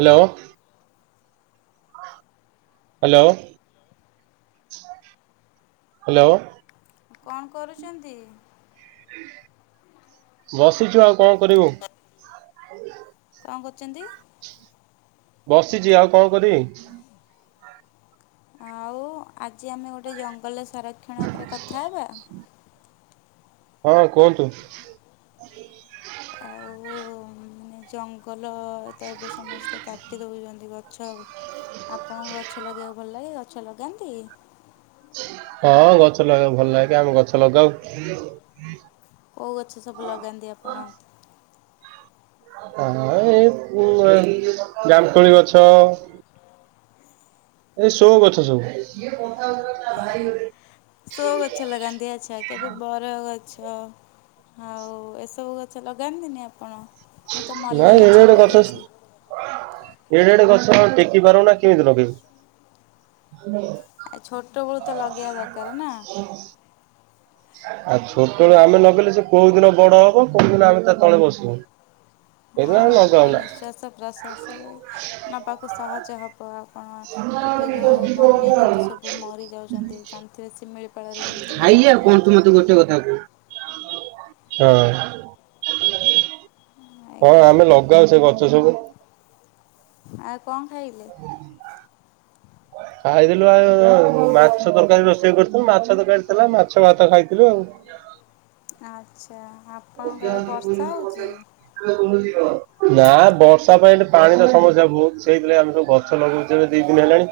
Hello. Hello, hello. କଣ କରୁଚନ୍ତି? ବସିଛୁ ଆଉ କଣ କରିବୁ। କଣ କରୁଚନ୍ତି? ବସିଚି ଆଉ କଣ କରିିବି। ଆଉ ଆଜି ଆମେ ଗୋଟେ ଜଙ୍ଗଲେ ତା ରକ୍ଷଣ ଉପରେ କଥା ହେବା। ହଁ କୁହନ୍ତୁ। ଆଉ ମାନେ ଜଙ୍ଗଲ ର ତ ଏବେ ସମସ୍ତେ କାଟି ଦଉଚନ୍ତି ଗଛ। ଆପଣଙ୍କୁ ଗଛ ଲଗେଇବାକୁ ଭଲ ଲାଗେ, ଗଛ ଲଗାନ୍ତି? ହଁ ଗଛ ଲଗେଇବା ଭଲ ଲାଗେେ। ଆମେ ଗଛ ଲଗାଉ। କୋଉ ଗଛ ସବୁ ଲଗାନ୍ତି ଆପଣ? ହଁ ଏଇ ଉଁ, ଏ ଜାମକୋଳି ଗଛ। ଏଇ ସୋ ଗଛ ସବୁ। ସୋ ଗଛ ଲଗାନ୍ତି। ଆଚ୍ଛା, କେବେ ବର ଗ ଛ ଆଉ ଏସବୁ ଗଛ ଲଗାନ୍ତିନି ଆପ ପଣ, ମୁଁ ତ ମଲ୍ଲୀ ନାଇଁ ଏଡେ ଗଛ ଏଡେ ଲଗେଇଛି। [unintelligible] ଆମେ ଟେକି ପାରୁନା କେମିତି ଲଗେଇବୁ। ଆ, ଛୋଟବେଳୁ ତ ଲଗେଇବା ଦରକାର ନା। ଆଉ ଛୋଟବେଳୁ ଆମେ ଲଗେଇଲେ ସେ କୋଉ ଦିନ ବଡ ହବ। କୋଉ ଦିନ ଆମେ ତା ତଳେ ବସିବୁ। ହଁ ସେଇଥିପାଇଁ ଆମେ ଲ ଆପଣ ନିଶ୍ଵାସ ପ୍ରଶ୍ୱାସରେ ନବାକୁ ସହଜ ହ ବ, ଆ ଆପଣ ଏବେ ଯୋଉ ବନ୍ୟଜନ୍ତୁ ସବୁ ମରିଯାଉଚନ୍ତି। ଜାଣିଥିବେ ଶିମିଳି ଖାଇଆ କଣ ତୁ ମୋତେ ଗୋଟେ କଥା କ? ହଁ। ହଁ ଆଜ୍ଞା ଆମେ ଲଗାଉ ସେ ଗଛ ସବୁ। ଆ କଣ ଖାଇଲେ? ଖାଇଥିଲୁ ଆଉ ମାଛ ତରକାରୀ ରୋଷେଇ କରିୁଥିଲୁ। ମାଛ ତରକାରୀ ଥିଲା। ମାଛ ଭାତ ଖାଇଥିଲୁ ଆଉ। ଆଛ ନା ବଷ ତା ପାଇଁ ଏ ପାଣିର ସମସ୍ୟା ବହୁତ ସେଇଥିାଇ ଆମେ ସବୁ ଗଛ ଲଗଉଛୁ ଏବେ ଦି ଦିନ ହେଲାଣି।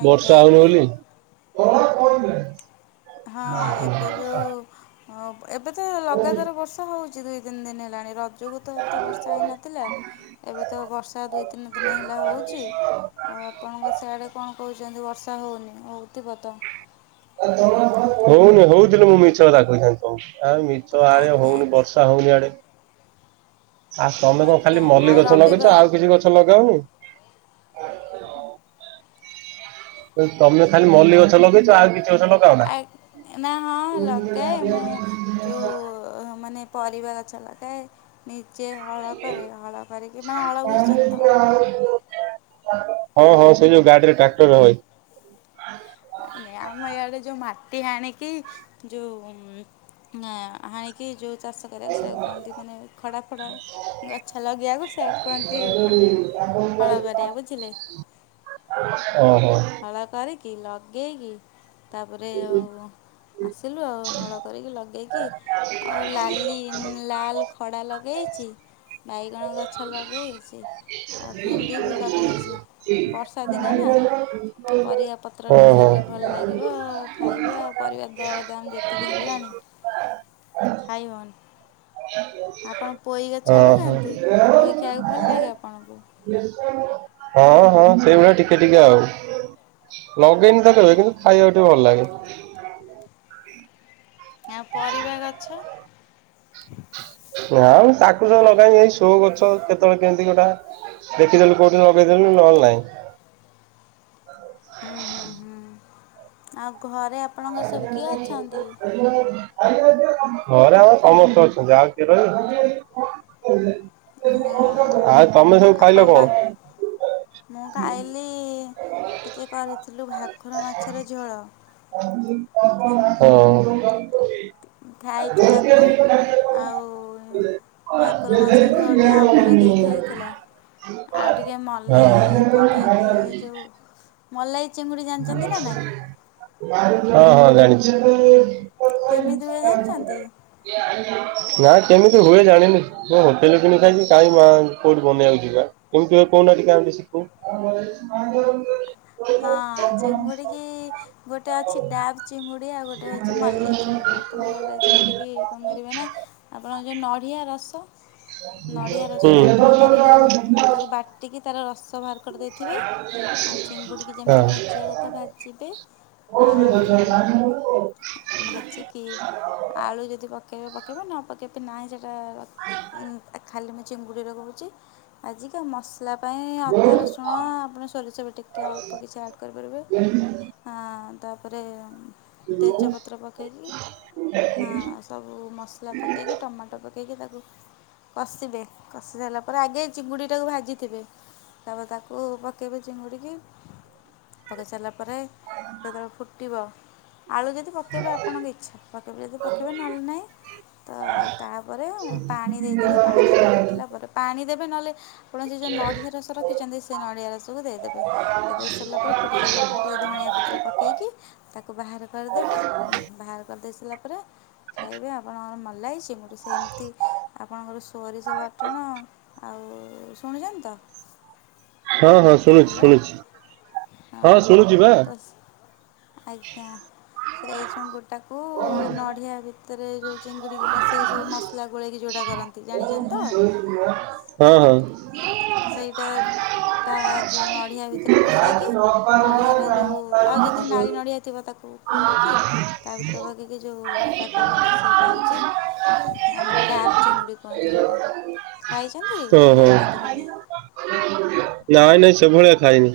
ଆଜ୍ଞା ବର୍ଷା ହଉନି ବୋଲି! କଣ କଣ ହେଲା? ହଁ ଏବେ ଯୋଉ [unintelligible] [inaudible] ଏବେ ତ ଲଗାତାର ବର୍ଷା ହଉଚି। ଦୁଇତିିନ ଦିନି ହେଲାଣି ଯୋଗୁ ତ ଏତେ ବର୍ଷା ହେଇନଥିଲା ଏବେ ତ ବର୍ଷା ଦୁଇ ତିନି ଦିନ ହେଲା ହଉଛି, ଆଉ ଆପଣଙ୍କ ସିଆଡେ କଣ କହୁଛନ୍ତି ବର୍ଷା। [unintelligible] ହଉନି, ହଉଥିଲେ ମୁଁ ମିଛ କଥା କହିଥାନ୍ତି ତମକୁ? ଆଡେ ଆଜ୍ଞା ହଉନି ଆଜ୍ଞା ବର୍ଷା ହଉନି ଆଡେ। ଆଉ ତମେ କଣ ଖାଲି ଆଜ୍ଞା ମଲ୍ଲି ଆଉ ଗଛ ଲଗେଇଛ ରବିବାର ଆଉ କିଛି ଗଛ ଲଗାଅନି? ଆ [inaudible] ତମେ ଖାଲି ମଲ୍ଲି ଗଛ ଲଗେଇଛ, ଆଉ କିଛି ଗଛ ଲଗାଅନା? ଆ- ନା ହଁ ଲଗାଏ ମୁଁ ଯେଉଁ ମାନେ ପରିବା ଗଛ ଲଗାଏ। ଯେ ହଳ କରେ ହଳ କରିକିନା ହଳ ବୁଝୁଛନ୍ତି। ହଁ ହଁ ସେ ଯୋଉ ଗାଡିରେ ଟ୍ରାକ୍ଟର ହୁଏ। ନ ଆମ ଇଆଡେ ଯଉ ମା ମାଟି ହାଣିକି ଯୋଉ ହାଣିକି ଯୋଉ ଚାଷ କରିବାକୁ ସେକୁ କୁହନ୍ତି ମାନେ ଖଡ଼ା ଫଡ଼ା ଗଛ ଲଗେଇବାକୁ ସେକୁ କୁହନ୍ତି ମାନେ ହଳ କରିବା ବୁଝିଲେ। ଓହୋ। ଓହୋ ଓହୋ। ହଳକରିକି ଲଗେଇକି ତାପରେ ଆଉ ଆସିଲୁ ଆଉ ହଳ କରିକି ଲଗେଇକି ଆଉ ଲାଲି ଲାଲ ଖଡ଼ା ଲଗେଇଛି ବାଇଗଣ ଗ [unintelligible] ବି ଲଗେଇଛି ବର୍ଷା ଦିନ ନା [inaudible] ପରିବା ପତ୍ର ଟିକେ ହେଲେ ଭଲ ଲାଗିବ, ଖାଇବେ ଆଉ ପରିବା। ଦରଦାମ ଯେତିକି ହେଲାଣି ଖାଇହଉନି। ଆପଣ ପୋଇ ଗଛା ଲଗାନ୍ତି ପୋଇ ଖାଇବାକୁ ଭଲ ଲାଗେ ଆପଣଙ୍କୁ? ହଁ ହଁ ସେଇଭଳିଆ ଟିକେ ଟିକେ ଆଉ ଲଗେଇନି ତା କରିବା ଆଉ କିନ୍ତୁ ଖାଇବାକୁ ଟିକେ ଭଲ ଲାଗେ। ଆ ପରିବା ଗଛ ନା ମୁ ତାକୁ ସବୁ ଆ ଲଗାଇି ଏାଇ ସୋ କରୁଛ। କେତେବେଳେ କେମିତି ଗୋଟା ଦେଖିଦେଲୁ କୋଉଠି ଲଗେଇଦେଲୁ ନହେଲେ ନହିଁ। ହୁଁ ହୁଁ ହୁଁ [inaudible] ଆଉ ଘରେ [inaudible] ଆପଣଙ୍କ ସବୁ କିଏ ଅଛନ୍ତି [inaudible] ଘରେ ଆମର ସମସ୍ତେ ଅଛନ୍ତି ଆଉ କିଏ ରହିବ। ହଁ ଆଉ ତମେ ସବୁ ଆପଣ ପାଇାଇଲ ବା କଣ? ମୁଁ ଖାଇଲି ଟିକେ କରିଥିଲୁ ଭାକୁର ମାଛର ଝୋଳ [inaudible] ହଁ [inaudible] ଖାଇଚୁ ତାକୁ ଆଉ ଭାକୁର ମାଂସ ଝୋଳ ଟିକେ ଆମ୍ବୁଲ ଦେଇକି ହେଇଥିଲା ଆଉ ଟିକେ ମଲେଇ ପକେଇକି ଏ ହଁ। ଯେଉ ମଲେଇ ଚିଙ୍ଗୁଡ଼ି [inaudible] ଜାଣିଛନ୍ତି ହଁ ନା ନାହିଁ ହଁ ଜାଣିଚି। କେମିତି ହୁଏ [inaudible] [inaudible] ଜାଣିଛନ୍ତି ନା କେମିତି ହୁଏ ଜାଣିନି ମୋ ହୋଟେଲରେ କିଣିଥାାଇି କାଇହିଁ ମା କୋଉଠି ବନେଇବାକୁ ଯିବା କେମିତି ହୁଏ କେହୁ ନାହାନ୍ତି ଆମେ ଟିକେ ଆମ ଶିଖୁ। ବ ହଁ ଚିଙ୍ଗୁଡ଼ିିକି ଗୋଟେ ଅଛି ଡାାବ୍ ଚିଙ୍ଗୁଡ଼ି ଆଉ ଗୋଟେ ହେଉଛି ମଲେଇ ଚିଙ୍ଗୁଡ଼ି ଆପଣ ମଲାଇ ଚିଙ୍ଗୁଡ଼ିିକି କଣ କରିବେ ନା ଆପଣ ଯେଉଁ ନଡ଼ିଆ ରସ ନଡ଼ିଆ ର ଆପଣ ତା ବା ତେରସ [inaudible] ଚିଙ୍ଗୁଡ଼ିକି ଯେମିତି ଭାଜିବା କଥା ଭାଜିବେ ଆଉ ଭାଜିକି ଆଳୁ ଯଦି ପକାଇବେ ପକେଇବା ନ ପକାଇବେ ନ ହେଲେ ତ ଉଁ ଖାଲି ଭା ଚିଙ୍ଗୁଡ଼ି ରୋହୁଚି ଆଜିକା ମ ଖାଇଲା ପାଇଁ ଅଦା ରସୁଣ ଆପଣ ସୋରିଷେ ବି ଟିକେ କି ଅଳ୍ପ କିଛି ଆଡ଼୍ କରିପାରିବେ ଆ ଆ ତାପରେ ତେଜପତ୍ର ପକେଇକି ହଁ ସବୁ ମସଲା ପକେଇକି ଟମାଟୋ ପକେଇ ପକାଇକି ତାକୁ କଷିବେ କଷି ସାରିଲା ପରେ ଆଗେଇ ଚିଙ୍ଗୁଡ଼ିଟାକୁ ଭାଜିଥିବେ, ତାପରେ ତାକୁ ପକାଇବେ ଚିଙ୍ଗୁଡ଼ିକି। ପକେଇ ସାରିଲା ପରେ ଯେତେବେଳେ ଫୁଟିବ ଆଳୁ ଯଦି ପକାଇବେ ଆପଣଙ୍କ ଇଚ୍ଛା ପକାଇବେ ଯଦି ପକାଇବେ ନଲେ ନାହିଁ ତ ତାପରେ ପାଣି ଦେଇଦେବେ ପାଣି ଦେଇକି ଫୁଟିଲା ପରେ ପାଣି ଦେ ବେ ନହେଲେ ଆପଣ ଯ ଯୋଉ ନଡିଆ ରସ ରଖିଛନ୍ତି, ସେ ନଡିଆ ରସକୁ ଦେଇଦେବେ। ସେ ଦେଇ ସାରିଲା ପରେ ଫୁଟି ସାରିଲା ପରେ ଟିକେ ଧଣିଆ ପତ୍ର ପକେଇକି ତାକୁ ବାହାର କରିଦେବା ନା ବାହାର କରିଦେଇ ସାରିଲା ପ ତାପରେ ଖାଇବେ ଆପଣଙ୍କର ମଲାଇ [unintelligible] ସେମିତି ଆପଣଙ୍କର ସୋରିଷ ବାଟଣ ଆଉ ଶୁଣିଚନ୍ତି ତ। ହଁ ହଁ ଶୁଣୁଛି ହ୍ୟାଲୋ ଶୁଣୁଛି। ହଁ ଶୁଣୁଛି ବା। [inaudible] ତ ଆଜ୍ଞା ସେଇ ଚୁଙ୍ଗୁ ଟାକୁ ନଢଆ ତରେ ଯୋଉ ଚିଙ୍ଗୁଡି। ବସେଇକି ସବୁ ମସଲା ଗୋଳେଇକି ଯେଉଁଟା କରନ୍ତି, ହଁ ଜାଣିନ୍ତି ହଁ। ତ? ସେଇଟା ତା ଯେଉ ନଡ଼ିଆ ଭିତରେ ପସେଇକି ନଡ଼ିଆର ଯେଉଁ ଆଉ ଯେତିକି ନାଳି ନଡ଼ିଆ ଥିବ ତାକୁ କୋରିକି ତା ଭିତରେ ଭଗିକି ଯେଉଟା କରନ୍ତି ସେଇଟା ହୋଉଚି। ଆମର ଡାବ୍ ଚିଙ୍ଗୁଡି କୁହନ୍ତି ଯୋଉଟା, ଖାଇଛନ୍ତି ନା ଓହୋ ଖାଇନାହାନ୍ତି କେବେ? ନାଇଁ ନାଇଁ ସେଭ ଭଳିଆ ଖାଇନି।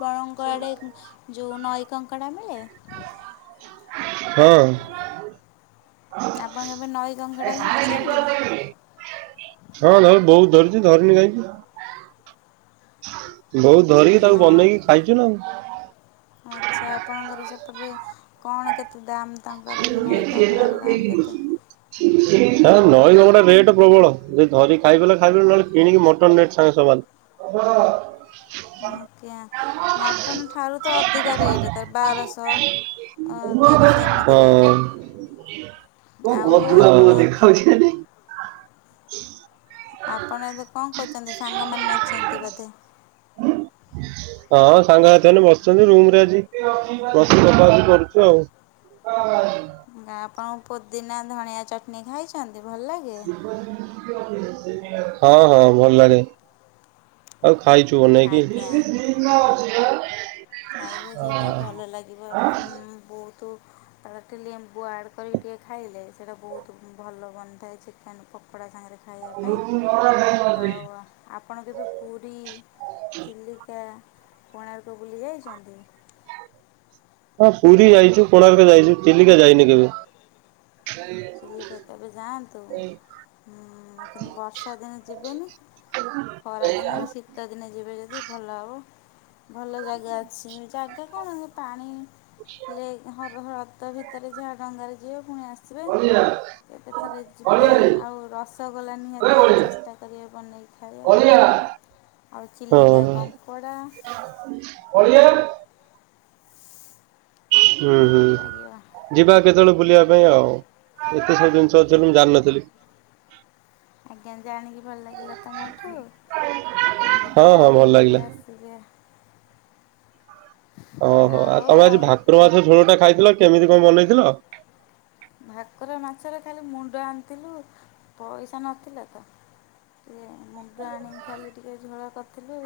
ପରମ୍ପରାରେ ଯେଉଁ ନଈ କଙ୍କଡ଼ା ମିଳେ। ହଁ। ହଁ ଆପଣ କେବେ ନଈ କଙ୍କଡ଼ା [unintelligible] ଧରିଛନ୍ତି? ହଁ ନଉ ବହୁ ଧର ଧରଣୀ ଗାଇକି ବହୁତ ଧରିକି ତାକୁ ହଁ। ବନେଇକି ଖାଇଚୁ ନା ଆଉ। ଆଚ୍ଛା ଆପଣଙ୍କର ତାପରେ କଣ କେତେ ଦାମ୍ ତାଙ୍କର [inaudible] ନା ଯେଉଁ ନଈ କଙ୍କଡ଼ାର ଦାମ୍ କେତେ ନଈ ଗୋଟେ ରେଟ୍ ପ୍ରବଳ, ଧରିକି ଖାଇ ପ ଖାଇ ନହେଲେ କିଣିକି ମଟନ ରେଟ ସାଙ୍ଗେ ସମାନ୍ ଆଜ୍ଞା ମଟନ୍ ଠାରୁ ତ ଅଧିକା ରେଟ୍ ତାର ବାରଶହ ତେରଶହ [inaudible] ତ [inaudible] ଏମିତି ରେଟ୍ ହଁ କଣ ଆଉ ଆପଣ ଗଧୁଆୁଆ ଦେଖା [unintelligible] [inaudible] ଆପଣ ଏବେ କଣ କରହୁଛନ୍ତି ସାଙ୍ଗମାନେ ଅଛନ୍ତି ବୋଧେ। ହଁ ସାଙ୍ଗ ସାଥିମାନ ବସିଛନ୍ତି, ରୁମରେ ଆଜି ବସିକି [unintelligible] କରୁଛୁ ଆଉ। ଆପଣ ପୋଦିନା ଧଣିଆ ଚଟଣି ଖାଇଚ [unintelligible] ହଁ ହଁ ଭଲ ଲାଗେ ଆଉ। ଖାଇଛୁ ନାଇକି ଆଜ୍ଞା ଖାଇବେ ହ ସେଇଟା ତୁ ତାାର ଟିକେ ଲେମ୍ବୁ ଆଡ଼୍ କରିକି ଟିକେ ଖାଇଲେ ସେଇଟା ବହୁତ ଭଲ ବନିଥାଏ ଚିକେନ୍ ପକୋଡ଼ା ସାଙ୍ଗରେ ଖାଇବା ପାଇଁ ଆଉ ଆପଣ କେବେ ପୁରୀ ଚିଲି କୋର୍ଣାକ ବୁଲି ଯାଇଚନ୍ତି? ହଁ ପୁରୀ ଯାଇଛୁ କୋଣାର୍କ ଯାଇଛୁ ଚିଲିକା ଯାଇନି କେବେ? ଚିଲିକା କେବେ ଯାଆନ୍ତୁ ହୁଁ କିନ୍ତୁ ବର୍ଷା ଦିନେ ଯିବେନି। ଖରାଦିନେ ଶୀତ ଦିନେ ଯିବେ ଯଦି ଭଲ ହବ। ଭଲ ଜାଗା ଅଛି ଜାଗା କଣ ହେ ପାଣି [unintelligible] ସେଇ ହାତ ଭିତରେ ଯାହା ଡଙ୍ଗାରେ ଯିିବ। ପୁଣି ଆସିବେ। ଏବେ ଥରେ ଯିବେ ଆଉ ରସଗୋଲା ନିହାତି ଚେଷ୍ଟା କରିବେ ବନେଇକି ଖାଇବାକୁ। ଆଉ ଚିଲିକା କଙ୍କଡ଼ା ହଁ। ହୁଁ ହୁଁ ଭଲ ଲାଗିବ ଯିବା କେତେବେଳେ ବୁଲିବା କୁ ଆଉ। ସେଠି ଏତେ ସବୁ ଜିନିଷ ଅଛି ମୁଁ ଜାଣିିନଥିଲି? ଆଜ୍ଞା ଜାଣିକି ଭଲ ଲାଗିଲା ତମଠୁ ଆପଣ ହଁ ଯିବେ ହଁ ଆଉ ଭଲ ଲାଗିଲା। ବୁଲିକି ଆସିବେ। ଓହୋ ଆଉ ତମେ ଆଜି ଭାକୁର ମାଛର ଝୋଳଟା ଖାଇଥିଲ କି? କେମିତି କଣ ବନେଇଥିଲ? ଭାକୁର ମାଛର ଖାଲି ମୁଣ୍ଡ ଆଣିଥିଲୁ ପଇସା ନଥିଲା ତ ଟିକେ ମୁଣ୍ଡ ଆଣି ଖାଇଲେ ଟିକେ ଝୋଳ କ ତେବେ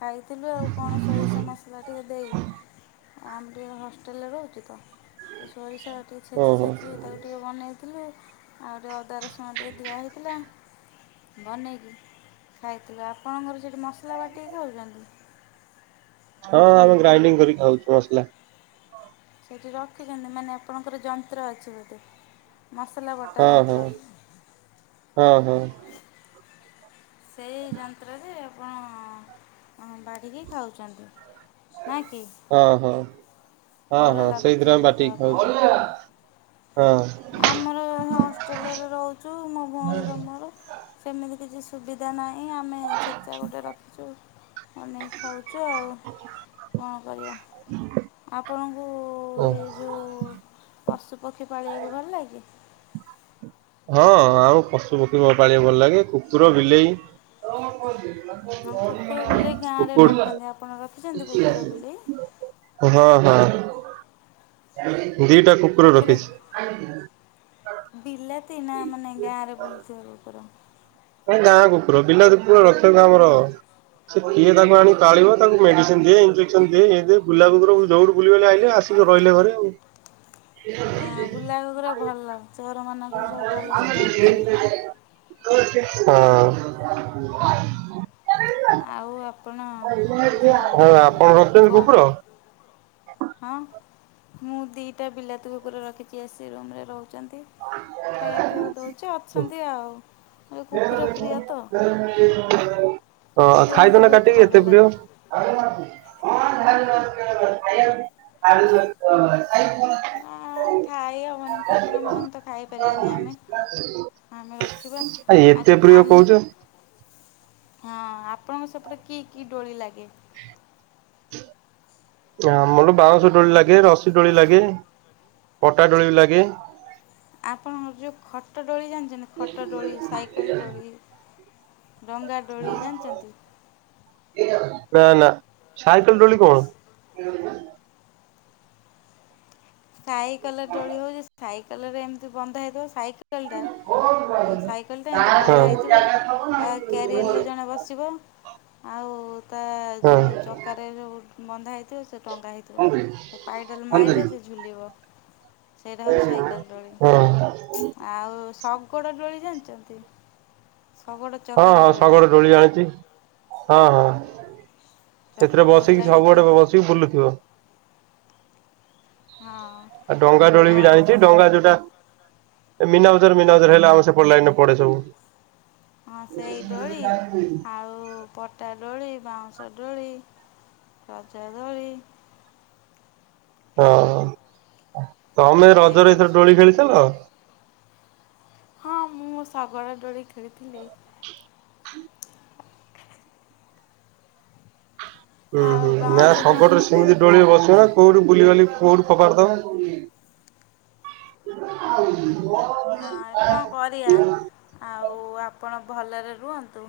ଖାଇଥିଲୁ ଆଉ କଣ ସୋରିଷ ମସଲା ଟିକେ ଦେଇ ଆମେ ବି ହଷ୍ଟେଲରେ ରହୁଛୁ ତ। ତ ସୋରିଷ ବାଟି ଛେଚି ଓହୋ ଛେଚି ତାକୁ ଟିକେ ବନେଇ ଥିଲି। ଆଉ ଟିକେ ଅଦା ରସୁଣ ଟିକେ ଦିଆହେଇଥିଲା। ବନେଇକି ଖାଇଥିଲୁ ଆପଣଙ୍କର ସେଇଠି ମସଲା ବାଟିକି ଖାଉଛନ୍ତି? ହଁ ଆମେ ଗ୍ରାଇଡିଙ୍ଗ କରି ଖାଉଛୁ ମସଲା। ସେଠି ରଖିଛନ୍ତି ମାନେ ଆପଣଙ୍କର ଯନ୍ତ୍ର ଅଛି ବୋଧେ। ମସଲା ବଟା ହୁଁ ହୁଁ ଯନ୍ତ୍ର ହୁଁ ହୁଁ। ସେଇ ଯନ୍ତ୍ରରେ ଆପଣ ବାଢ଼ିକି ଖାଉଛନ୍ତି। ନା କି ହଁ ହଁ। ହଁ ଭଲ ହଁ ଲାଗୁଥିବ ସେଇଥିରେ ଆମେ ବୋଧେ ବାଟିକି ଆପଣଙ୍କୁ ଖାଉଛୁ। ହଁ ଆମର ହଷ୍ଟେଲରେ ରହୁଛୁ ମୋ ଭଉଣୀର ମୋର ସେମିତି କିଛି ସୁବିଧା ନା ହିଁ ଆମେ ଛେଚା ଗୋଟେ ରଖିଛୁ ନେଇକି ଖାଉଛୁ ଆଉ। କଣ କରିଆ ଆପଣଙ୍କୁ ଓ ଏ ଯୋଉ ପଶୁପକ୍ଷୀ ପାଳିବାକୁ ହଁ ଆଉ ପଶୁ ପକ୍ଷୀ ମୋ ପାଳିବା ଭଲ ଲାଗେ, କୁକୁର ବିଲେଇ। ହଁ କୁକୁର ବିଲେଇ ଗାଁରେ କୁକୁର ରଖନ୍ତି ଆପଣ ରଖିଛନ୍ତି କୁକୁର ବିଲେଇ ହଁ ହଁ। ଏ ଦିଟା କୁକୁର ରଖିଛି। ସନା ମାନେ ଗାଁ ରେ ବୁଲୁଛ ଉପର ସେ ଗାଁ କୁକୁର ପିଲା ତ ପୁରା ରଖ କେ କାମର ସେ କିଏ ତାକୁ ଆଣିଳିବ ତାକୁ ମେଡିସିନ ଦିଏ ଇଞ୍ଜେକ୍ସନ ଦି ଗୁଲାବୁର ଯୋଉଠୁ ବୁଲିବଲେ ଆେ ଆସିକି ରହିଲେ ଘରେ ଆଉ ଆ ବୁଲା କୁକୁର ଭଲ ଚୋର ମାନଙ୍କୁ ସବୁ ଭଲସ ଧରିଦେବେ ହ। ହଁ। ଆଉ ଆପଣ ହଁ ହଁ ଯୋଉ ଆପଣ ରଖିଛନ୍ତି କହୁ କୁକୁର? ହଁ। ମୁଁ ଦିଟା ବିଲାତି ଉପରେ ରଖିଛି ଆସି ରୁମରେ ରହୁଚି। ଖାଇ ବା ପିଇବା ପାଇଁ ଦୋଉଚି ଅଛନ୍ତି ଆଉ କୁକୁର ପ୍ରିୟ ତ। ହଁ ଆଉ କୁକୁର ଖାଇଦେ ମୋତେ ନା ବହୁତ କାଟିକି ଏତେ ଭଲ ପ୍ରିୟ। ଲାଗେ [unintelligible] ନା ଖାଇ ଆ ମାନେ କୁକୁର ମାନଙ୍କ ଆମେ ରଖିବା ଆ ଏତେ ପ୍ରିୟ କହୁଛ ହଁ ଆପଣଙ୍କ ସପଟରେ କି କି ଡୋଳି ଲାଗେ? ହ ମୋର ବାରଶହ ଡୋଳି ଲାଗେ ରଶ ଡୋଳି ଲାଗେ ପଟା ଡୋଳି ବି ଲାଗେ। ଆପଣଙ୍କ ଯୋଉ ଖଟ ଡୋଳି ଜାଣିଛନ୍ତି ଖଟ ଡୋଳି ସାଇକେଲ ଡୋଳି। ଡଙ୍ଗା ଡୋଳି ଜାଣିଛନ୍ତି? ନା ନା ସାଇକଲ ଡୋଳି କଣ? ଖାଇ କଲ ଡଳି ହଉଛି ସାଇ ଲରେ ଏମିତି ବନ୍ଦ ହେଇଥିବ ସାଇ ହଁ ହଁ ସାଇକେଲ ଟା ଏମତି ବନ୍ଧ ହେଇଥିବ କ୍ୟାରିଅରରେ ଜଣେ ବସିବ। ଆଉ ତା ଯୋଉ ଚକାରେ ଯୋଉ ବନ୍ଧା ହେଇଥିବ ସେ ଟନଗା ହେଇଥିବ ସେ ପାଇଡାଲ ମାଇଲେ ସେ [unintelligible] ଲିବ ସେଇଟା ହଉଛି ସାଇକେଲ ଦୋଳି ଆଉ ସ କୋଡଡୋଳି ଜାଣିଛନ୍ତି? ଶଗଡ଼ ହଁ ଚକାରେ ହଁ ଡୋଳି ଶଗଡ ଦୋଳି ଆଣିଛି ହଁ ହଁ। ସେଥିରେ ଚକାରେ ଡୋଳି ବସିକି ଲାଗିଥିବ ସବୁଆଡେ ବସିକି ବୁଲୁଥିବ। ହଁ ଡଙ୍ଗା ଡୋଳି ବି ଆଉ ଜାଣିଛି ଡଙ୍ଗା ଯୋଉଟା ଏ ମିନାବଜର ମିନାଜର ହେଲା ଆଉ ସେପଟ ଲାଇନ ରେ ପଡେ ସବୁ ହଁ ସେଇ ଡୋଳି ଆଉ ପଟା ଡୋଳି। ବାଉଁଶ ଡୋଳି ରଜ ଦୋଳି ହଁ। ତମେ ରଜରେ ଏଥର ଡୋଳି ଖେଳିଥିଲ। ହଁ ମୁଁ ଶଗଡ ଡୋଳି ଖେଳିଥିଲି। ହୁଁ ହୁଁ ଆଉ ନା ବାଉଁଶ ଶଗଡ ଡୋଳି ରେ ବିକେ ସେମିତି ଡୋଳିରେ ବସିବ କଉଠୁ ବୁଲିିବାଲି କୋଉଠୁ ଫୋପାଡି ଆଉ କଣ କରିବା ଦେ [inaudible] ଆଉ ଆପଣ ଭଲରେ ରୁହନ୍ତୁ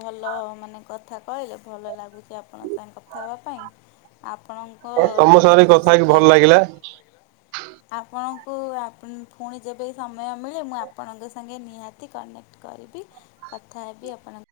ଭଲ ମାନେ କଥା କହିଲେ ଭଲ ଲାଗୁଛି ଆପଣଙ୍କ ସାଙ୍ଗେ କଥା ହେବା ପାଇଁ ଆପ ଆପଣଙ୍କ ହଁ ତମ ଠାରୁ ସାଙ୍ଗରେ କିଛି କଥା ହେଇକି ଶିକ୍ଷା ଭଲ ଲାଗିଲା। ଆପଣ ଆପଣ ଫୁଣି ଯେବେ ସମୟ ମିଳେ ମୁଁ ଆପଣଙ୍କ ସାଙ୍ଗେ ନିହାତି କନେକ୍ଟ କରିବି କଥା ହେବି ଆପଣଙ୍କ